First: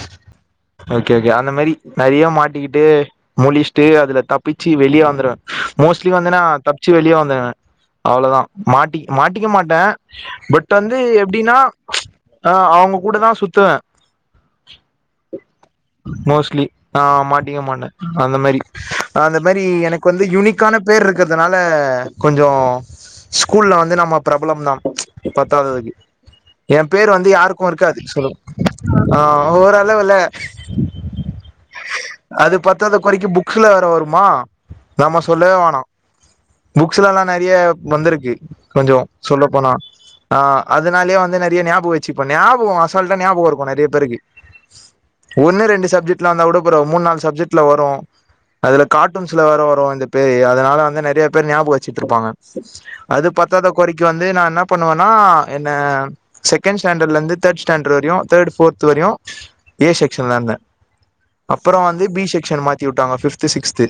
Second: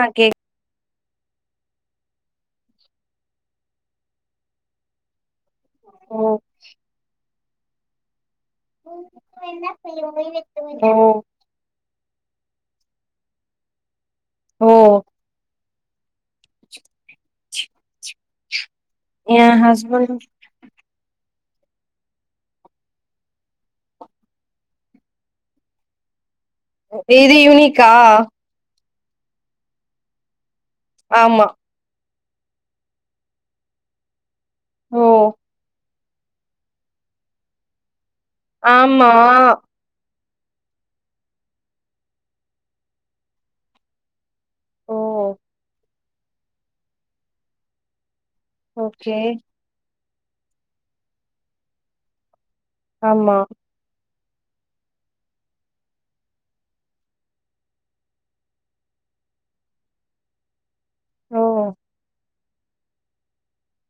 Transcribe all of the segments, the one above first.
ஆஹ் K okay okay அந்த மாரி நறைய மாட்டிக்கிட்டு முழிச்ட்டு அதுல தப்பிச்சி வெளிய வந்துருவேன் மோஸ்ட்லி ஓ வந்தேன்னா தப்ச்சி வெளிய [unintelligible] அவ்ளோதான் மாட்டி மாட்டிக்க மாட்டேன் பட் ஓ வந்து எப்படின்னா ஆ அவுங்க கூடதான் சுத்துவேன் ஓ மோஸ்ட்லி ஆஹ் மாட்டிக்க மாட்டேன் அந்த மாரி அந்த எ மாரி எனக்கு ஹஸ்பண்ட் வந்து யுனிக்கான பேர் இருக்கிறதுனால கொஞ்சோ ஸ்கூல்ல வந்து நம்ம பிரபலம் தான் பத்தாததுக்கு என் பேரு வந்து இது யாருக்கும் யூனிக்கா இருக்காது சொல்லு ஆஹ் [unintelligible] ஆமா அது பத்தாத குறைக்கும் புக்குல வேற வருமா ஓ நம்ம சொல்லவே வேனா புக்ஸ்லல்லாம் நறைய வந்திருக்கு க்கு கொஞ்சோ ஆமா சொல்ல போனா ஆஹ அதனாலயே வந்து நிறைய ஞாபம் வச்சுப்போம் ஞாபகம் அசல்ட்டா ஞாபகம் இருக்கும் நிறைய பேருக்கு ஓ ஒன்னும் ரெண்டு சப்ஜெக் வந்த கூடபராவுல மூணு நாலு சப்ஜெக்ட்ல வரும் அதுல ஓகே கார்ட்டூன்ஸ்ல வேற வரும் அ அதனால வந்து நிறைய பேர் ஞாபகம் வச்சுட்டு இருப்பாங்க அது ஆமா பத்தாதா குறைக்கி வந்து நான் என்ன பண்ணுவேன்ன என்ன சேகேன் சண்டல்லே இருந்து தேடுஸ் சண்டல் வரையும் தேடு பேர்து வரையும் ஏ செக்ஷன்ல இருந்தே ஓ அப்புறம் வந்து பி சேக்ஷ்ஸ் மாத்தி விட்டாங்க பிப்து சிக்ஸ்து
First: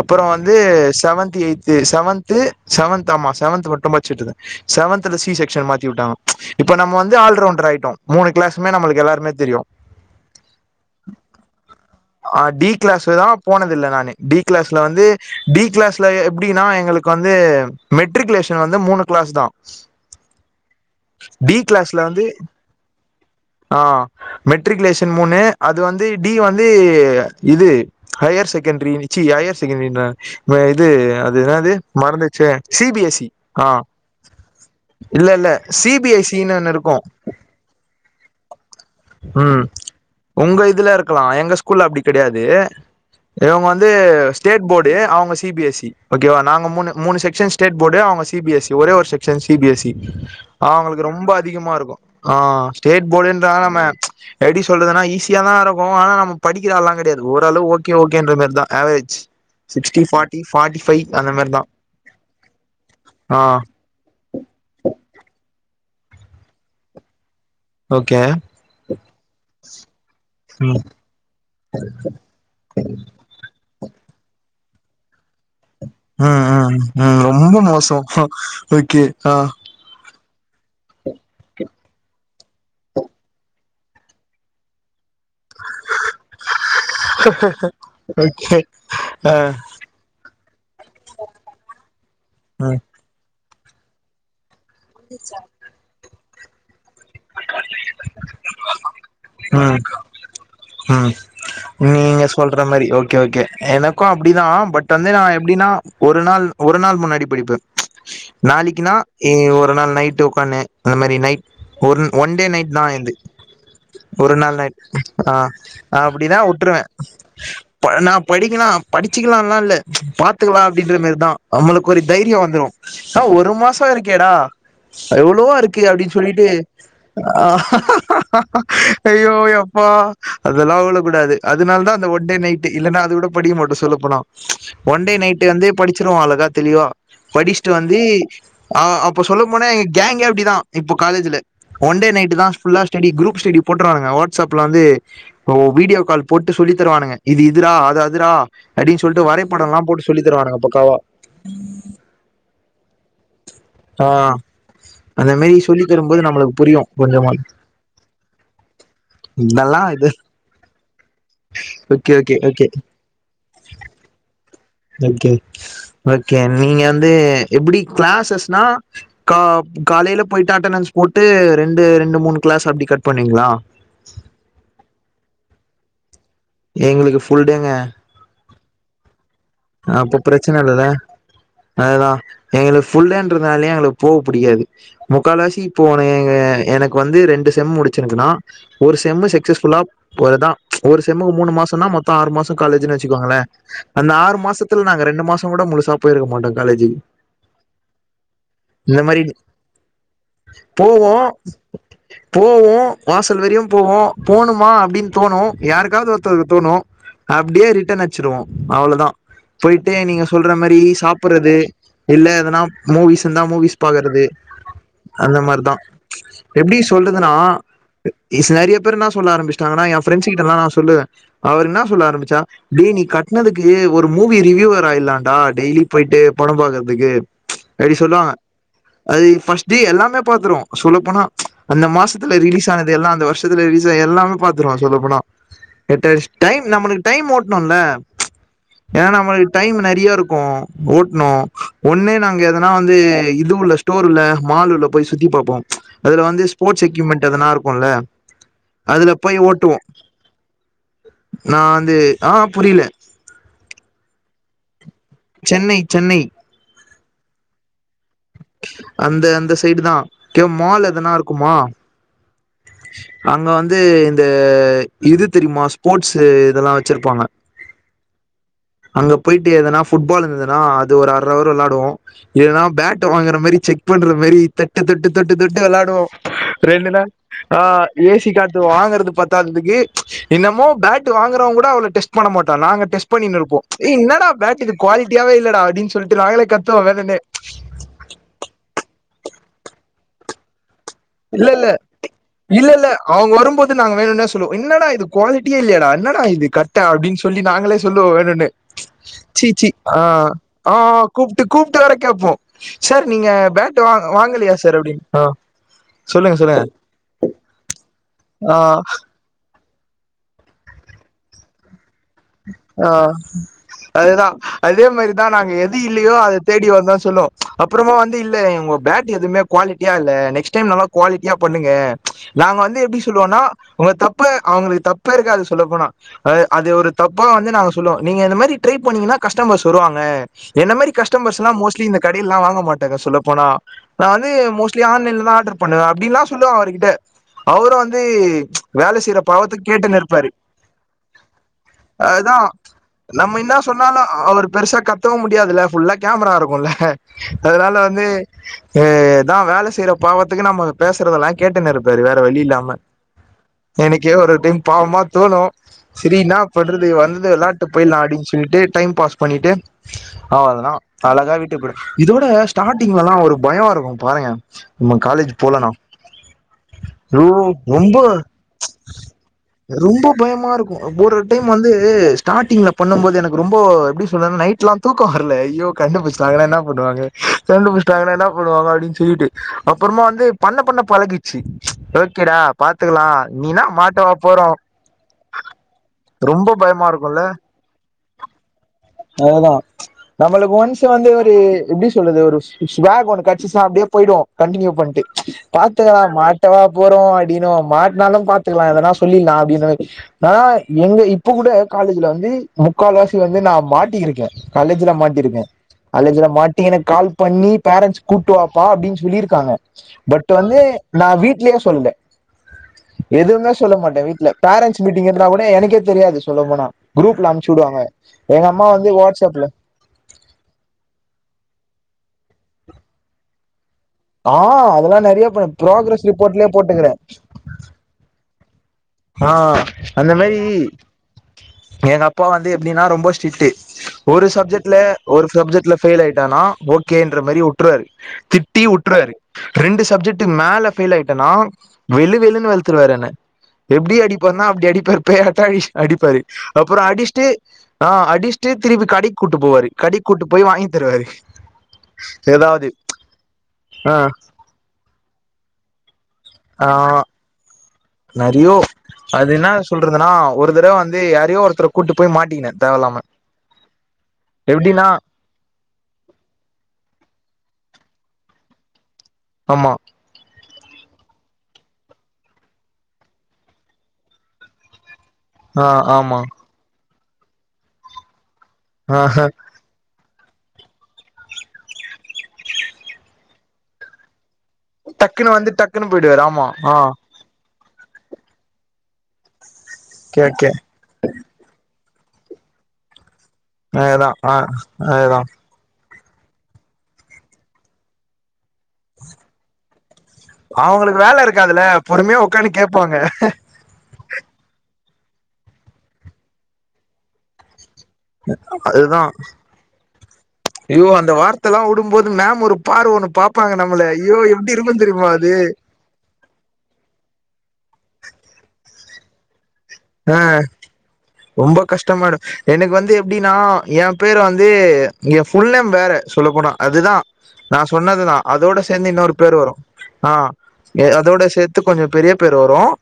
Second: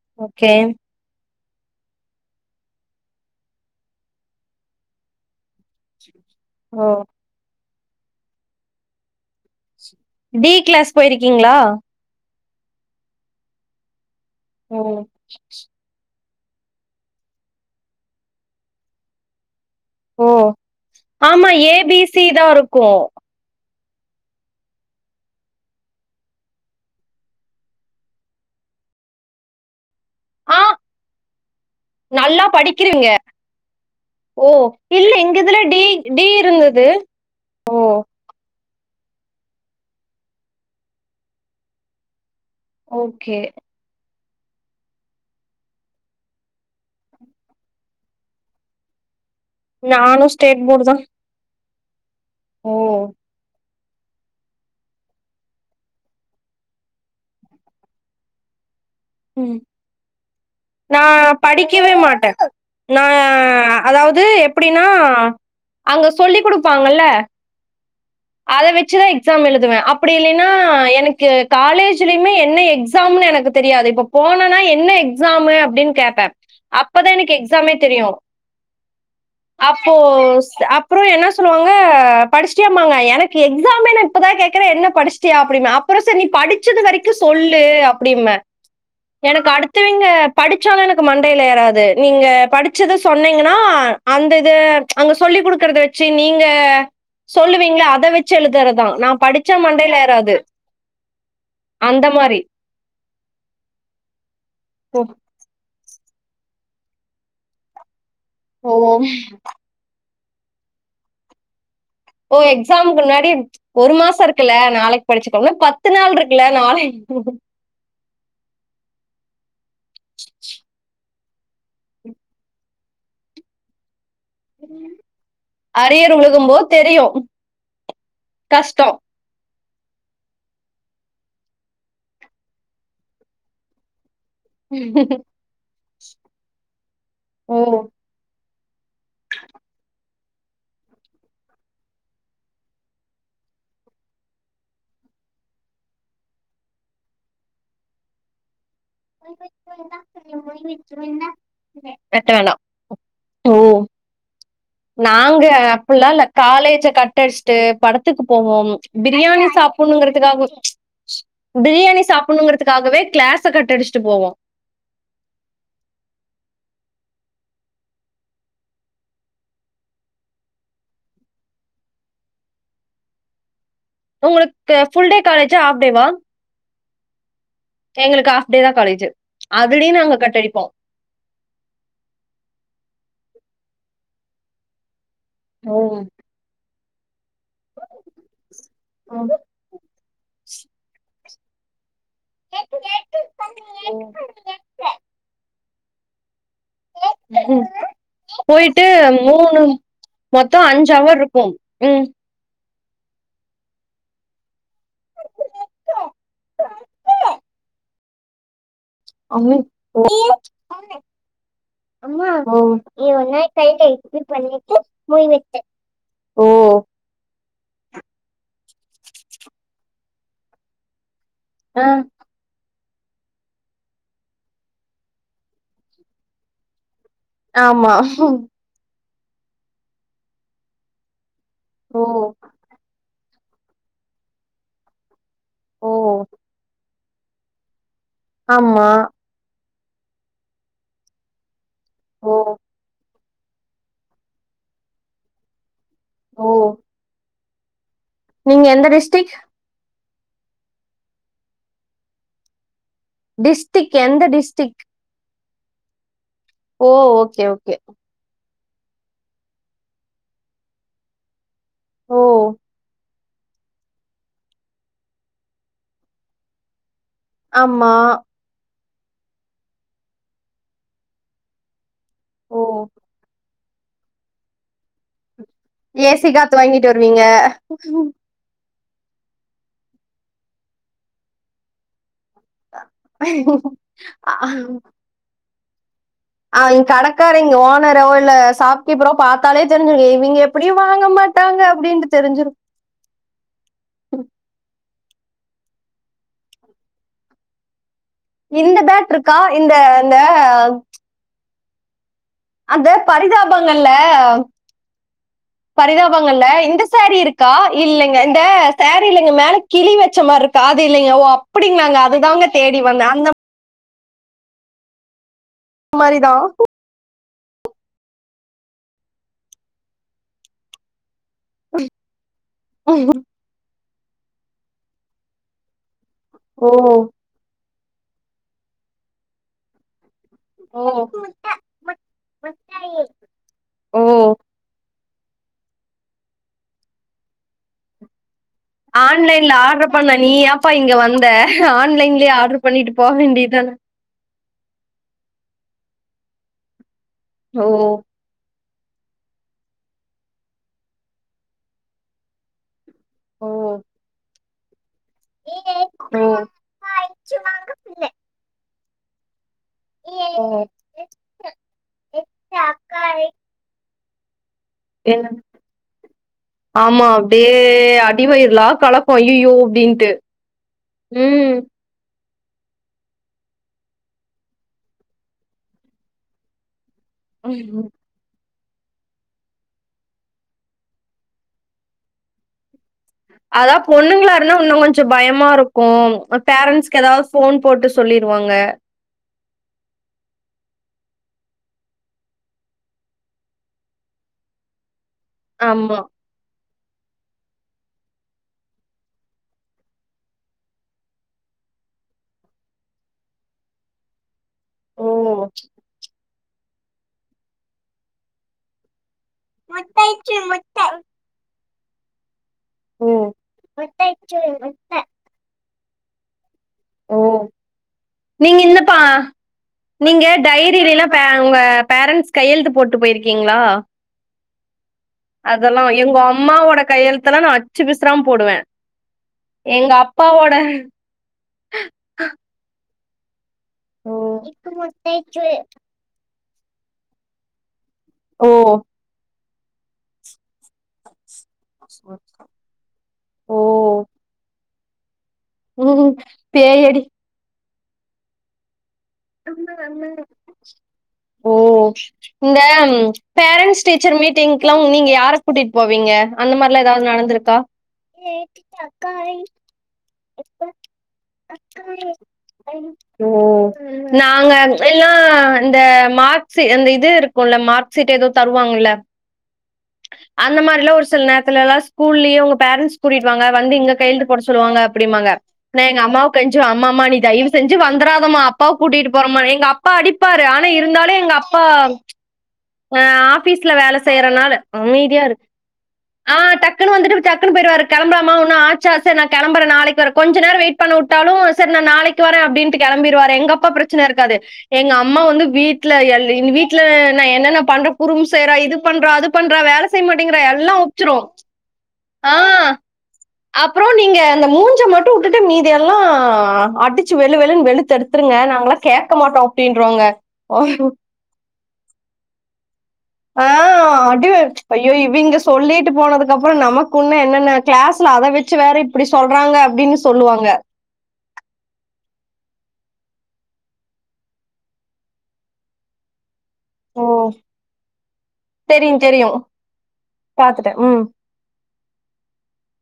அப்புறம் ஓகே வந்து செவன்த் எயித் செவன்த் செவன்த் ஆமா செவன்த் மட்டும்ச்சு செவன்த்ல சி செக்ஷன் மாத்தி விட்டாங்க இப்ப ஓ நம்ம வந்து ஆல்ரவுண்டர் மூணு கிளாஸ்மே நம்மளுக்கு எல்லாருமே தெரியும் டி கிளாஸ் போயிருக்கீங்களா ஆஹ டி கிளாஸ் தான் போனதில்லை நானு டி கிளாஸ்ல ஓ வந்து டி கிளாஸ்ல அப்புடின்னா எங்களுக்கு வந்து மெட்ரிகுலேஷன் வந்து மூணு கிளாஸ் தான் ஓ ஆமா டி கிளாஸ்ல ஏபிசி வந்து தான் இருக்கும் ஆ மெடரிக்லேஷன் மூணு அது வந்து டி வந்து இது ஹையர் செகண்டரி சிச் ஹையர் செகண்டரி ஆ இது அது என்னது நல்லா மறந்துச்சு சிபி படிக்கிறீங்க எஸ் ஆ ஓ இல்ல எங்க இல்ல இதுல டி டி சிபிஎஸ்ன்னு ஒன்னு இருந்தது இருக்கும் ஓ உஹம் உங்க இதுல இருக்கலாம் எங்க ஸ்கூல் அப்படி கிடையாது ஓகே இவங்க வந்து ஸேட் போர்டு அவங்க சிபிஎஸ்சி ஓகேவா தங்க மூன்னு மூன்னு செக்ன் ஸ்டேட் போர்டு அவங்க சிஸ் ஒரே ஒரு செக்கன் சி பிஎஸ் ச நானு ஸ்டேட் போர்டு தா அவங்களுக்கு ரொம்ப அதிகமா இருக்கும் ஆ ஆஹ் ஓ ஸ்டேட் போடு இருந்த நால எப்படி சொல்றதுனா ஈஸியா தான் இருக்கும் ஆனா நம்ம படிக்கிறால்லாம் கிடையாது ஓரளவு ஓகே ஓகே இன்ற மாரிதான் உம் ஃபைவ் அந்த நான் மாரி தா படிக்கவே மாட்டேன் நான் ஆ அதாவது எப்டிடனா அங்க சொல்லி் கொடுப்பாங்கல ஓகே அத வச்சுதான் எக்ஸாம் எழுதுவேன் அப்படி இல்லைன்னா ம் எனக்கு காலேஜ்லயுமே என்ன எக்ஸாம்னு எனக்கு தெரியாது இப்ப போனனா என்ன எக்ஸாம் எப்படினு கேடாடாரு ம் ம் அப்பதான் ம் எனக்கு ரொம்ப எக்ஸாமே மோசோ தெரியும் ஓகே ஆ அப்போ அப்புறம் என்ன சொல்லுவாங்க அ படிச்ட்டேமாங்க எனக்கு எக்ஸாமே நா இப்பதா கேக்குற என்ன படிச் சியா அப்டினா அப்பற சரி நீ படிச்சது வரைக்கு சொல்லு அப்டிம்பே ஓகே ஆ எனக்கு அடுத்தவிங்க படிச்சாலு எனக்கு மண்டைல ஏறாது நீங்க ம் படிச்சத சொன்னி னொனா அந்த ந்த அங்க சொல்லி குடுக்கறத வச் சே நீங்க சொல்லுவீங்ள அ த வச்சு எழுதுறதா நா படுச்சா ம் மண்டைல ஏறாது ம் அந்த நீங்க மாரி. சொல்ற மாரி ஓகே ஓகே எனக்கு அப்டிதா பட் ஓ வந்து நா எப்டின் னா ஒரு நாள் ஒரு நாள் முன்னாடி படிப்பே ஓ நாளைக்குனா ஒரு நாள் நைட்டு ஒ பண்ணு அந்த மாரி நைட் ஒன் ஒன் ஓ டே நைட் தா எக்ஸாம்க்கு இது முன்னாடி ஒரு மாச இருக்குல்ல நாள் நைட் நாளைக் படுச்சு ஆ அப்டிதா உட்ருவே நா படிக்கனா படிச்சிக்லால்லா இல்ல பாத்துக்கலா அப்டின்ற மேரிதா நம்மளுக்கு ஒரு தைரியொ வந்துரு ஆ ஒரு மாச இருக் கேடா எவ்ளவோ இருக்கு அப்டின் அரியர் சொல்லிட்டு விழுகும்போது தெரியும். கஷ்டம். ஐயோ யோ பா அதல்லா உழக் கூடாது அதனால் தா அந்த ஒன் டே நைட்டு இல்லன்னா அது கூட படிக்க மாட்டோ சொல்லப்போனா ஒன்டே நைட்டு வந்து படிச்சிருவோ அழகா தெளிவா ஓ! படிச்ட்டு வந்து ஆ அப்ப சொல்லும் போனா எங்க கேங்கெ அ ப்டிதா இப்பொ காலேஜுல ஒன்டே நைட்டு தா ஃபுல்லா ஸ்டடி குரூப் ஸ்டடி போட்ருவானுங்க வ ஸப்ல வந்து வீடியோ கால் போட்டு சொல்லி தருவானுங்க இது இதுரா அது அதுரா பக்காவா. [unintelligible] ஓ ஆ அந்த நாங்க மாரி சொல்லி அப்புல்லா இல்ல தரும்போது நம்மளுக்கு காலேஜ புரியும் கொஞ்சமாது. கட்டடுச்ட்டு படத்துக்கு போவோ பிரியாணி இதெல்லாம் இது சாப்புன்ணுங்கிறதுக்காக பிரியாணி ஓகே, ஓகே, ஓகே, சாப்புன்ணுங்கிறதுக்காகவே க்ளாஸ கட்டடுச் ட்டு போவோ ஓகே ஓகே நீங்க வந்து எப்புடி கிளாஸஸ்னா கா காலைல போயிட்டு அட்டனன்ஸ் போட்டு ரெண்டு ரெண்டு மூணு கிளாஸ் அப்டி கட் பண்ணீங்ளா உங்களுக்கு ஃபுல் டே காலேஜ் ஜா ஹாஃப் டேவா எங்களுக்கு ஃபுல் எங்களுக்கு ஹாஃப் டே தா காலேஜு ஆ அதுலயும் நாங்க அப்ப கட் பிரச்சன அடிப்போம். இல்லல்ல அததா எங்களுக்கு ஃபுல்டேன் இருந்தாலயே அவங்களுக்கு போக புடிக்காது முக்கால் ஓ! வந்து ரெண்டு செம் முடிச்சிருக்குன்னா ஒரு செம் ம். சக்சஸ்ஃபுல்லா ஒருதான் ஒரு செம்முக்கு மூணு மாசம்னா மொத்தம் ஆறு மாசம் காலேஜ்ன்னு வச்சுக்காங்களேன் அந்த ஆறு மாசம் நாங்க ரெண்டு மாசம் கூட முழுசாப்போயிருக்க மாட்டம் ம் போயிட்டு இந்த மாரி மூணு மொத்தம் அஞ்சு போவோ அவர் இருக்கும் ம் போவோம் வாசல் வரியும் போவோம் போணுமா அப்டின்னு தோணும் யாருக்காவது ஒருத்ததுக்கு தோணும் அப்டியே ரிட்டன் அடிச்சிருவோம் அவ்ளோதா அம்மி. போயிட்டே நீங்க சொல்ற மாரி சாப்புறது அம்மா இல்ல ஓ எனா நீ மூவிஸ் ஒரு நாள் இருந்தான் கையில மூவிஸ் இப்டி பாக்குறது பண்ணிட்டு மூடி அந்த வச்ச மாரிதான் ஓ எப்படி சொல்றதுன்னா நறைய பேர்னாம் சொல்ல ஆரம்பிச்சிட்டாங்கன்னா பிரெண்ஸ் கிட்டல்லாம் நான் சொல்லுவன் அவரு என்ன ஆ சொல்ல ஆரம்பிச்சா டே நீ கட்டனதுக்கு ஒரு மூவி ரிவியூவர் ஆயிலாண்டா டெய்லி போயிட்டு படம் பாக்கறதுக்கு ஆமா அது ஃபர்ஸ்ட் எல்லாமே பாத்ருவோம் சொல்லப்போனா அந்த ஓ மாசத்துல ரிலீஸ் ஆனது எல்லாம் அந்த ஷத்துல ரீசன் எல்லாமே பாத்துருவான் சொல்ல போனா ஓ எட்ட டைம் நம்ம டைம் ஓட்ணும்ல ஆமா டைம் நறைய இருக்கும் ஓட்னும் ஒன்னு ஓ நாங்க எதனா வந்து இது உள்ள ஸ்டோர்ல மால்ல போய் சுத்தி பாப்போம் அது வந்து ஓ ஸ்போர்ஸ் எக்யூப்மெண்ட் அதல்லான் இருக்கும் பொல நீங்க எந்த அதுல டிஸ்டிக் போய் ஓட்டுவோம் நான் வந்து ஆஹ் புரில டிஸ்டிக் எந்த டிஸ்டிக் சென்னை சென்னை ஓ ஓகே ஓகே அந்த அந்த சைடு தான் மால் எதனா இருக்குமா ஓ அங்க வந்து இந்த இது தெரியுமா ஸ்போர்ட்ஸ் இதெல்லாம் வச்சிருப்பாங்க ஆம்மா அங்க போயிட்டு எதனா புட்பால் இருந்ததுன்னா அது ஒரு அரை அவர் விளாடுவோம் ஓ ஏன்னா பேட் வாங்கற மாதிரி செக் பண்ற மாரி தொட்டு தொட்டு தொட்டு தொட்டு விளாடுவோம் ஏசி காத்து ரெண்டு வாங்கிட்டு நாள் வருவீங்க ஆஹ் ஏசி காத்து வாங்கற பத்தாதுக்கு இன்னமோ பேட் வாங்குறவங்க கூட அவ்ளோ டெஸ்ட் பண்ண மாட் நாங்க டெஸ்ட் பண்ணிருக்கோம் என்னடா பேட் இது குவாலிட்டியாவே இல்லட அப்டின்னு சொல்லி அஹ் கடக்கார இங்க ஓனர்ரோ உள்ள சாப்கீப்போ பாத்தாலே தெரி்ஞ்சு இவிங்க எப்புடி இல்ல இல்ல இல்ல இல்ல அவங்க வரும்போது நாங்க வேணும்னே சொல்லுவோம் என்னடா இது குவாலிட்டியே இல்லையடா என்னடா இது கட்டன் அப்படின்னு சொல்லி நாங்களே சொல்லுவோ வேனுன்னே இந்த பேட் இருக்கா சீ சீ இந்த இந்த ஆஹ் ஆஹ் கூப்பிட்டு வேற கேப்போம் அந்த சார் நீங்க பேட்டு வா பரிதாபங்கள்ல வாங்கலையா சார் அப்படின்னு பரிதாபங்கள்ல்ல இந்த சேரீ இருக்கா இல்லைங்க இந்த ஆ சேரீ இல்ங்க மேல கிளி வச்ச மாரி இருக்கா அது இல்லீங்க ஓ அப்படி நாங்க அதுதாங்க தேடி வந்தே அந்த அதுதான் அதே மாதிரிதான் நாங் எது இல்லையோ மாரி அத தான். தேடி வந்தன் சொல்லுவோம் அப்புறமா வந்து இல்ல உங்க பேக் எதுவுமே குவாலிட்டியா இல்ல நெக்ஸ்ட் டைம் நல்லா குவாலிட் யா பண்ணுங்க நாங்க வந்து ஓ! எப்படி சொல்லுவோம்னா உங்க தப்பு அவங்களுக்கு தப்பு இருக்காது சொல்ல போனா ஓ! அதா அது வந்து நாங்க சொல்லவோம் நீங்க இந்த மாதிரி ட்ரை பண்ணிங்கன்னா கஸ்டமர்ஸ் வருவாங்க என்ன மாரி கஸ்டமர்ஸ் எல்லாம் மோஸ்லி இந்த கடையெல்லாம் வாங்க மாட்டாங்க சொல்ல போனா ஓ! நானு மோஸ்ட்லி ஆன்லைன்ல ஆர்டர் பண்ணுவேன் அப்படின்ன சொல்லுவன் அவர்கிட்ட அவரும் வந்து வேல செய்யற ஆன்லைன்ல பாவத்துக்கு ஆர்டரு பண்ண நீ யாப்பா இங்க வந்த ஆன்லைன்லயே அதான் ஆர்டர் பண்ணிட்டு போ நம்ம என்ன வேண்டியதான. சொன்னாலும் அவர் பெருசா கத்தவும் முடியாதுல ஃபுல்லா கேமரா இருக்கும்ல்ல ஓ! அதனால வந்து ஏதான் வேலை செய்யற பாவத்துக்கு நம்ம பேசுறதெல்லாம் கேட்டன்ன இருப்பாரு வேற வழி இல்லாம ஓ! எனக்கே ஒரு டைம் பாவமா தோணும் ஓ! சரின்னா வந்து வெளாட்டு போயிலாம் அப்படினு சொல்ட்டு டைம் பாஸ் பண்ணிட்டு ஆ ஓ! அதுதான் அழகா வீட்டுபோய்டுவன் இதோட ஸ்டார்ட்டிங்லலாம் ஒரு பயம் இருக்கும் பாருங்க நம்ம என் காலேஜ் போலனா ஆமா ஐயோ அப்டியே ரொம்ப அடிவயிரலாம் கலக்கும் அயயோ ரொம்ப அப்டின்ட்டு பயமா இருக்கும் ஒரு உம் டைம் வந்து ஸ்டாடிங்லபண்ணும் போது எனக்கு ரொம்ப எப்படி சொல்றது நைட்லாம் தூக்கம் வரல ஐயோ கண்டு புச்சாங்கன்னா என்ன பண்ணுவாங்க கண்டு ம். புஷ்டாங்க என்னா படுவாங்க அப்டின்னு சொல்ட்டு அப்புறமா வந்து பண்ண பண்ண பழகிச்சு ஓகேடா பாத் அதா பொண்ணுங்களா இருந்த இன்னும் கொஞ்சம் பயமா இருக்கும் ரொம்ப பயமா இருக்கும்ல சொல்லிருவாங்க அதுதான் நம்மளுக்கு ஒன்ஸ் வந்து எப்டி சொல்லறது ஒரு விளாக் அப்டியே போய்ட கண்டினியூ பண்ட்டு ஆமா பாத்துக்கலாம் மாட்டவா போறோம் அப்டின்னு மாட்டினாலும் பாத்துக்கலாம் அதனா சொல்லிடலாம் அப்டின்னு நா எங்க இப்ப கூட காலேஜ்ல வந்து முக்கால்வாசி வந்து நான் மாட்டிருக்கேன் காலேஜ்ல ஓ மாட்டிருக்கேன் காலேஜ்ல மாட்டி எனக்கு கால் பண்ணி பேரண்ஸ் கூட்டுவாப்பா அப்டின்னு சொல்லிரு காங்க பட் முட்டைச்சு வந்து முட்ட நா வீட்லே சொல்லல ஓ எதுவுமே சொல்ல மாட்டேன் வீட்ல முட்டைச்சு பேரண்ட்ஸ் முட்ட மீட்டிங் இருந்தா கூட எனக்கே தெரியாது சொல்ல போனா ஓ குரூப்ல அனுப்ச்சு விடுவாங்க எங்க நீங்க அம்மா வந்து என்னப்பா வாட்ஸ்அப்ல நீங்க டைரியில உங்க பேரண்ட்ஸ் கையெழுத்து போட்டு போயிருக்கீங்களா ஆ அதலான் அதெல்லாம் எங்க அம்மாவோட கையெழுத்த எல்லாம் நான் அச்சு பிசுறாம போடுவேன் ஆ அந்த மாரி எங்க அப்பா வந்து எப்டின்னா ரொம்ப ஸ் டீரிட் ஓ. ஒரு இக்கு சப்ஜெட்ல ஒரு முட்டைச்சு சப்ஜெட்ல பெஃயில் ஆயிட்டானா ஓகேன்ற மாரி உற்றுவாரு ஓ திட்டிவுட்ருவாரு ரெண்டு சப்ஜெட்டு மேலப் பெயில் ஆயிட்டேனா வெளு வெளுனு வெளுத்துருவாரு என்ன எப்டி அடிபார்னா அப்டி அடி போய் [unintelligible] அடி ஓ அடிப்பாரு அப்புறம் பேயடி அடிச்சுட்டு ஆஹ் அடிஷ்டு திருப்பி கடைக் அம்மா அம்மா ஓ இந்த ஏதாவது பேரன்ஸ் ஆ டீச்சர் மீட்டிங்குலாம் நீங்க யார கூட்டிட் போவீங்க அந்த மாரிலாம் ஏதாவது நடந்திருக்கா நரியோ அது இன்ன சொல்றதுன்னா ஒரு தடவ வந்து யாரையோ ஒருத்தர கூட்டு போய் மாட்டிகின தேவ இல்லாம ஓ நாங்க எல்லாம் அந்த மார்க்சி அந்த இது இருக்குல மார்க் சீட் ஏதோ தருவாங்கல்ல ஆமா அந்த மாரிலாம் ஒரு சில நேரத்துலல்லா ஸ்கூல்லியே உங்க பேரண்ட்ஸ் கூட்டிட்டு வாங்க வந்து இங்க கையெழுத்து போட சொல்லுவாங்க அப்டிம்மாங்க ஆ நா எங்க ஆமா அம்மாவ கெஞ்சுவேன் அம்மா மா நீ தயவு செஞ்சு வந்துராதமா அப் ப்பாவ ஆ கூட்டிட்டு போறமா எங்க அப்பா அடி ப்பாரு ஆனா இருந்தாலும் எங்கப்பா ஹ ஆஃபீஸ்ல வேல செய்றனால அமைதியா டக்குன்னு இருக்கு வந்து டக்குன்னு போயிடுவாரு ஆமா ஆஹ் ஆ டக்குன்னு வந்துட்டு டக்குனு போய்டுவாரு கெளம்பலாமா ஒன்னு ஆச்சா சரி நான் கெளம் ம்பர நாளைக்கு வர ஓகே ஓகே கொஞ்சநேரோ வெயிட் பண்ண வுட்டாலும் செர் நா நாளைக்கு வரேன் அப்டின்டு கெளம்பிவாரு எங்க அப்பா பிரச்சன அதேதா ஆ இருக்காது எங்க அதேதா அம்மா வந்து வீட் ட்ல எல் எங்க வீட்ல நா என்னென்ன பண்ற குறும்பு செய்யறா இது பண்றா அது பண்றா வேல செய்ய மாட்டேங்கிறா, எல்லாம் அவுங்களுக்கு ஒப்பிச்சுரும். வேல இருக்காதுல பொறுமையா ஆ ஒக்காந்து கேப்பாங்க அப்புறம் நீங்க அந்த மூஞ்ச மட்டும் வுட்டுட்டு மீதியெல்லாம் அடிச்சு வெளு வெளு வெளுத் தெடுத்துருங்க நாங்களாம் அதுதா கேக்க மாட்டோம் அப்டின்ரூவாங்க ஓ ஐயோ அந்த வார்த்தல்லா வுடும்போது மேம் ஒரு பார்வ ஒன்னு பாப்பாங்க நம்மள அய்யோ எப்டி இருக்கும் தெரியுமா அது கப்புறோம் நமக்குன்ன என்னன்ன கிளாஸ்ல அத வச்சு வேற இப்டி சொல்றாங்க அப்டின்னு ஆஹ் சொல்லுவாங்க. ரொம்ப கஷ்டமா இருக் எனக்கு வந்து து எப்டின்னா ஏ பேர் வந்து ஃபுல்நேம் வேற சொல்ல போனா அதுதா ஓ! நா சொன்னதுதா அதோட சேர்ந்து தெரியும், இன்னொரு பேர் தெரியும். வரும் ஆ பாத்துட்டேன். ய ம், அதோட சேர்த்து கொஞ்சம் பெரிய பேர் வரும்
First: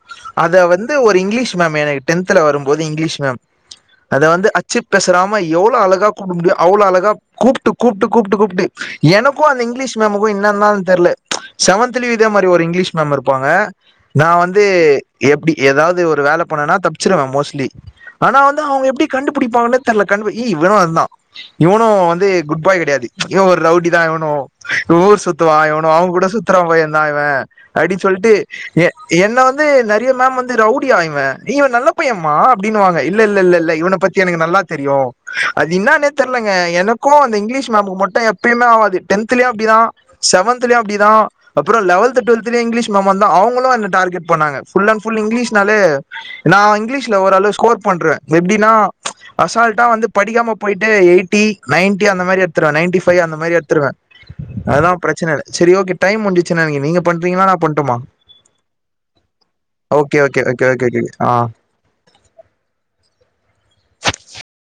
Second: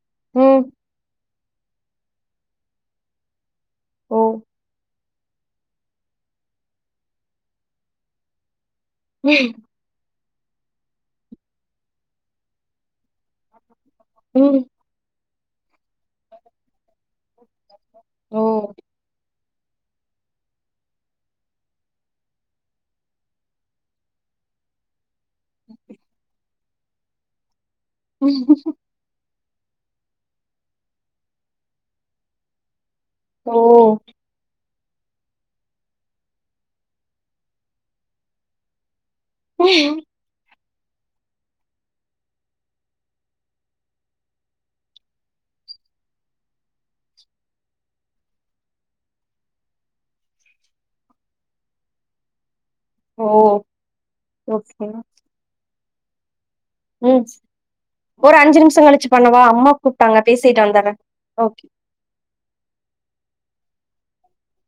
ம், அத வந்து ஒரு இங்கிலீஷ் மேம் எனக்கு டென்த்ல வரும்போது இங்கிலீஷ் மேம் ஓ! அத வந்து அச்சு பேசாஆமா எவ்ளோ அழகா கூப்புடுது முடியும் அவ்வளோ அழகா கூப்பிட்டு கூப்பிட்டு கூப்பிட்டு எனக்கும் அந்த இங்கிலீஷ் நமக்கு என்னனா தெரியல செவன்த் லீயும் இதே மாரி ஒரு இங்கிலீஷ் மேம் இருப்பாங்க நான் ம், வந்து எப்புடி ஏதாவது ஒரு வேல போனா தப்பிச்சிடுவேன் மோஸ்லி ஆனா ஓ! வந்து அவுங்க எப்படி கண்டு எப்டி போனானு தெரியல கண் முன்னே இவனும் இருந்தான்இவனும் வந்து குட் பாய் கிடையாது இவன்னும் ஒரு ரவுடிதான் இவனும் ஊர் சுத்துவா இவனும் அவங்க கூட சுத்தர பையன் தான் இவன் அப்டினு சொல்லிட்டு என்ன வந்து வந்து நெறைய மேம் வந்து ரவுடியா இவன் நீ நல்ல பையன்ம்மா அப்படின்னு வாங்க இல்ல இல்ல ஓ! இல்ல இவனை பத்தி நல்லா எனக்கு தெரியும் தெரியும் அது என்னானே தெரிலங்க எனக்கும் அந்த இங்கிலீஷ் மேம்கும் மட்டும் எப்யுமே ஆகாது டென்த்துலையும் அப்டிதா செவன்த் எல்லாமே அப்டித்தா அப்புறம் லெவன்த் டூவல்த்து இங்கிலீஷ் எல்லாம் அவங்களும் டார்கெட் பண்ணாங்க புல் அண் புல் இங்கிலீனாலே நா இங்கிலீஷ்ல ஓரளவு நா ஸ்கோர் பண்றே எப்டின்னா அசால்டா படிக்காம போயிட்டு போயிட்டு எயிட்டி நையண்டி அந்த மாரி நைன்டி ஃபைவ் ஓ! அந்த மாதிரி எடுத்துடுவே அதுதா பிரச்சன சேரி ஓகே டைம் முஞ்சி உம் ஒரு அஞ்சு நிமிஷம் கழிச்சு பண்ணவா அம்மா ஓகே கூப்பிட்டாங்க ஓகே பேசிட்டு ஓகே வந்த ஓகே ஓகே ஆஹ்